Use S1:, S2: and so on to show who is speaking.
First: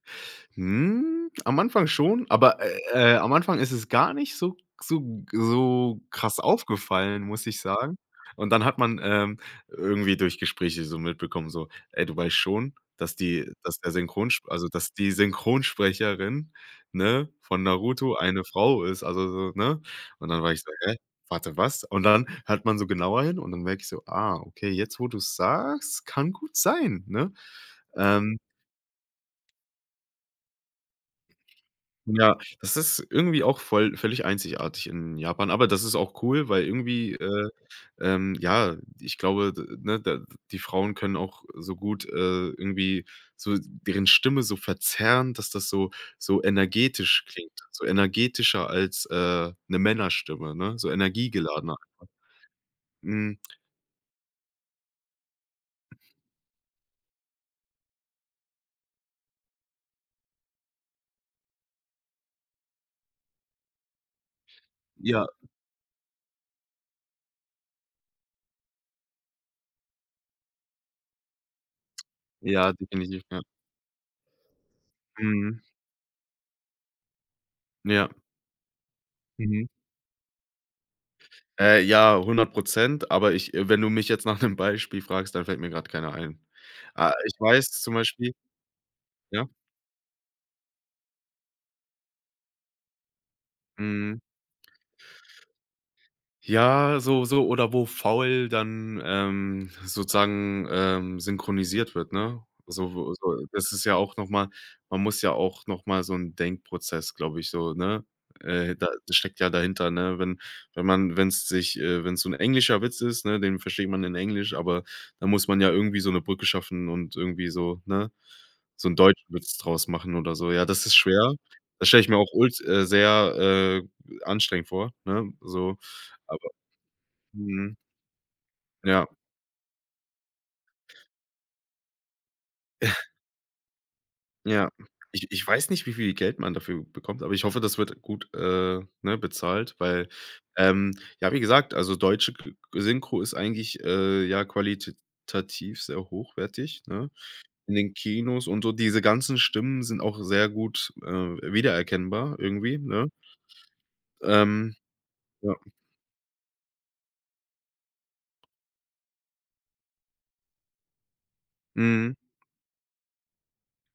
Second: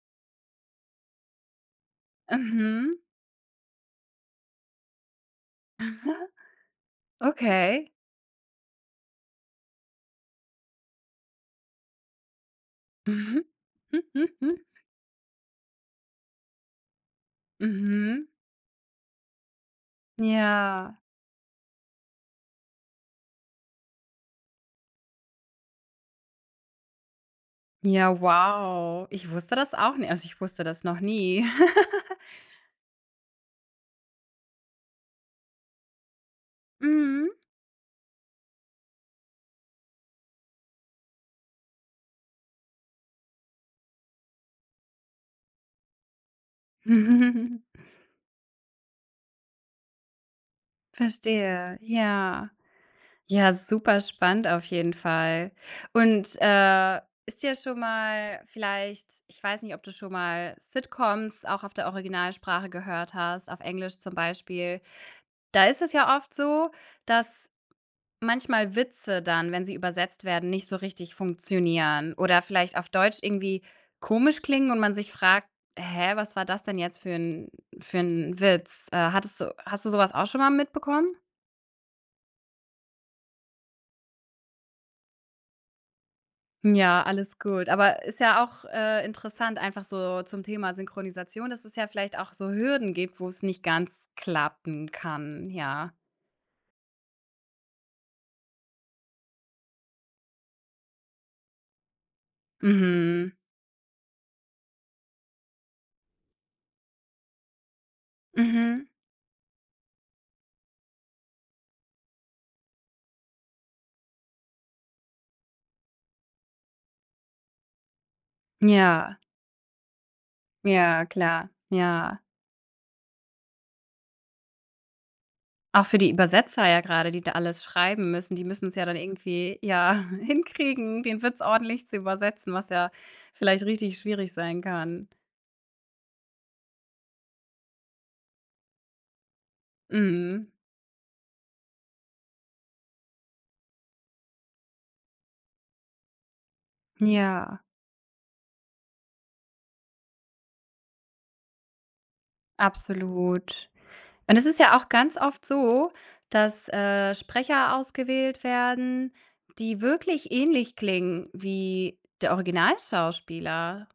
S1: Hm, am Anfang schon, aber,
S2: Mhm.
S1: äh, äh, am Anfang ist es gar nicht so so so krass aufgefallen, muss ich
S2: Okay.
S1: sagen, und dann hat man, ähm, irgendwie durch Gespräche so mitbekommen, so: „Ey, du weißt schon, dass die dass der Synchronsp also, dass die Synchronsprecherin, ne, von Naruto
S2: Mhm.
S1: eine Frau ist”, also so, ne? Und dann war ich so: „Hä,
S2: Ja.
S1: warte, was?“ und dann hört man so genauer hin und dann merke ich so: „Ah, okay, jetzt, wo du's sagst, kann gut sein“, ne?
S2: Ja,
S1: Ähm.
S2: wow. Ich wusste das auch nicht also, ich wusste das noch nie.
S1: Ja, das ist irgendwie auch voll völlig einzigartig in Japan, aber das ist auch cool, weil irgendwie,
S2: Mhm.
S1: äh, ähm, ja, ich glaube, de ne, de die Frauen können auch so gut, äh, irgendwie so deren Stimme so verzerren, dass das so so energetisch klingt so energetischer als, äh, 'ne Männerstimme, ne, so energiegeladener
S2: Verstehe.
S1: einfach.
S2: Ja.
S1: Hm.
S2: Ja, super spannend auf jeden Fall und, äh, ist dir schon mal vielleicht ich weiß nicht, ob du schon mal Sitcoms auch auf der Originalsprache gehört hast, auf Englisch zum Beispiel.
S1: Ja.
S2: Da ist es ja oft so, dass manchmal Witze dann, wenn sie übersetzt werden, nicht so richtig funktionieren oder
S1: Ja,
S2: vielleicht auf Deutsch
S1: definitiv, ja.
S2: irgendwie komisch klingen und man sich fragt:
S1: Mhm.
S2: „Hä, was war das denn jetzt für 'n für
S1: Ja.
S2: 'n Witz?“ Äh, hattest du
S1: Mhm.
S2: hast du so was auch schon mal mitbekommen?
S1: Äh, ja, 100 %, aber ich äh, wenn du mich jetzt nach 'nem Beispiel fragst, dann fällt mir grad keiner ein.
S2: Ja,
S1: Äh, ich
S2: alles gut,
S1: weiß zum
S2: aber ist
S1: Beispiel
S2: ja auch, äh,
S1: ja?
S2: interessant, einfach so zum Thema Synchronisation, dass es ja vielleicht auch so Hürden gibt, wo's nicht ganz
S1: Mhm.
S2: klappen kann. Ja.
S1: Ja, so so oder wo faul dann, ähm, sozusagen, ähm, synchronisiert wird, ne? So
S2: Mhm.
S1: so das ist ja auch noch mal man muss ja auch noch mal so 'n Denkprozess, glaube ich, so, ne äh,
S2: Mhm.
S1: da da steckt ja dahinter, ne, wenn wenn man wenn's sich äh, wenn's so 'n englischer Witz ist, ne, den versteht man in Englisch, aber dann muss man ja irgendwie so 'ne Brücke schaffen und irgendwie so, ne so 'n
S2: Ja.
S1: deutschen Witz draus machen oder so. Ja, das ist
S2: Ja,
S1: schwer.
S2: klar.
S1: Das stelle ich mir
S2: Ja.
S1: auch ult äh, sehr, äh, anstrengend vor, ne, so.
S2: Auch für die
S1: Aber
S2: Übersetzer ja grade, die da alles
S1: mhm.
S2: schreiben müssen. Die müssen's ja dann
S1: Ja.
S2: irgendwie, ja, hinkriegen, den Witz ordentlich zu übersetzen, was ja vielleicht richtig schwierig sein
S1: Ja.
S2: kann.
S1: Ich ich weiß nicht, wie viel Geld man dafür bekommt, aber ich hoffe, das wird gut, äh, ne, bezahlt, weil,
S2: Mhm.
S1: ähm, ja, wie gesagt, also deutsche ge Synchro ist eigentlich, äh ja, qualitativ sehr hochwertig, ne,
S2: Ja.
S1: in den Kinos und so diese ganzen Stimmen sind auch sehr gut, äh, wiedererkennbar irgendwie, ne?
S2: Absolut, und es ist
S1: Ähm,
S2: ja auch ganz oft
S1: ja.
S2: so, dass, äh, Sprecher ausgewählt werden, die wirklich ähnlich klingen wie
S1: Mhm.
S2: der Originalschauspieler.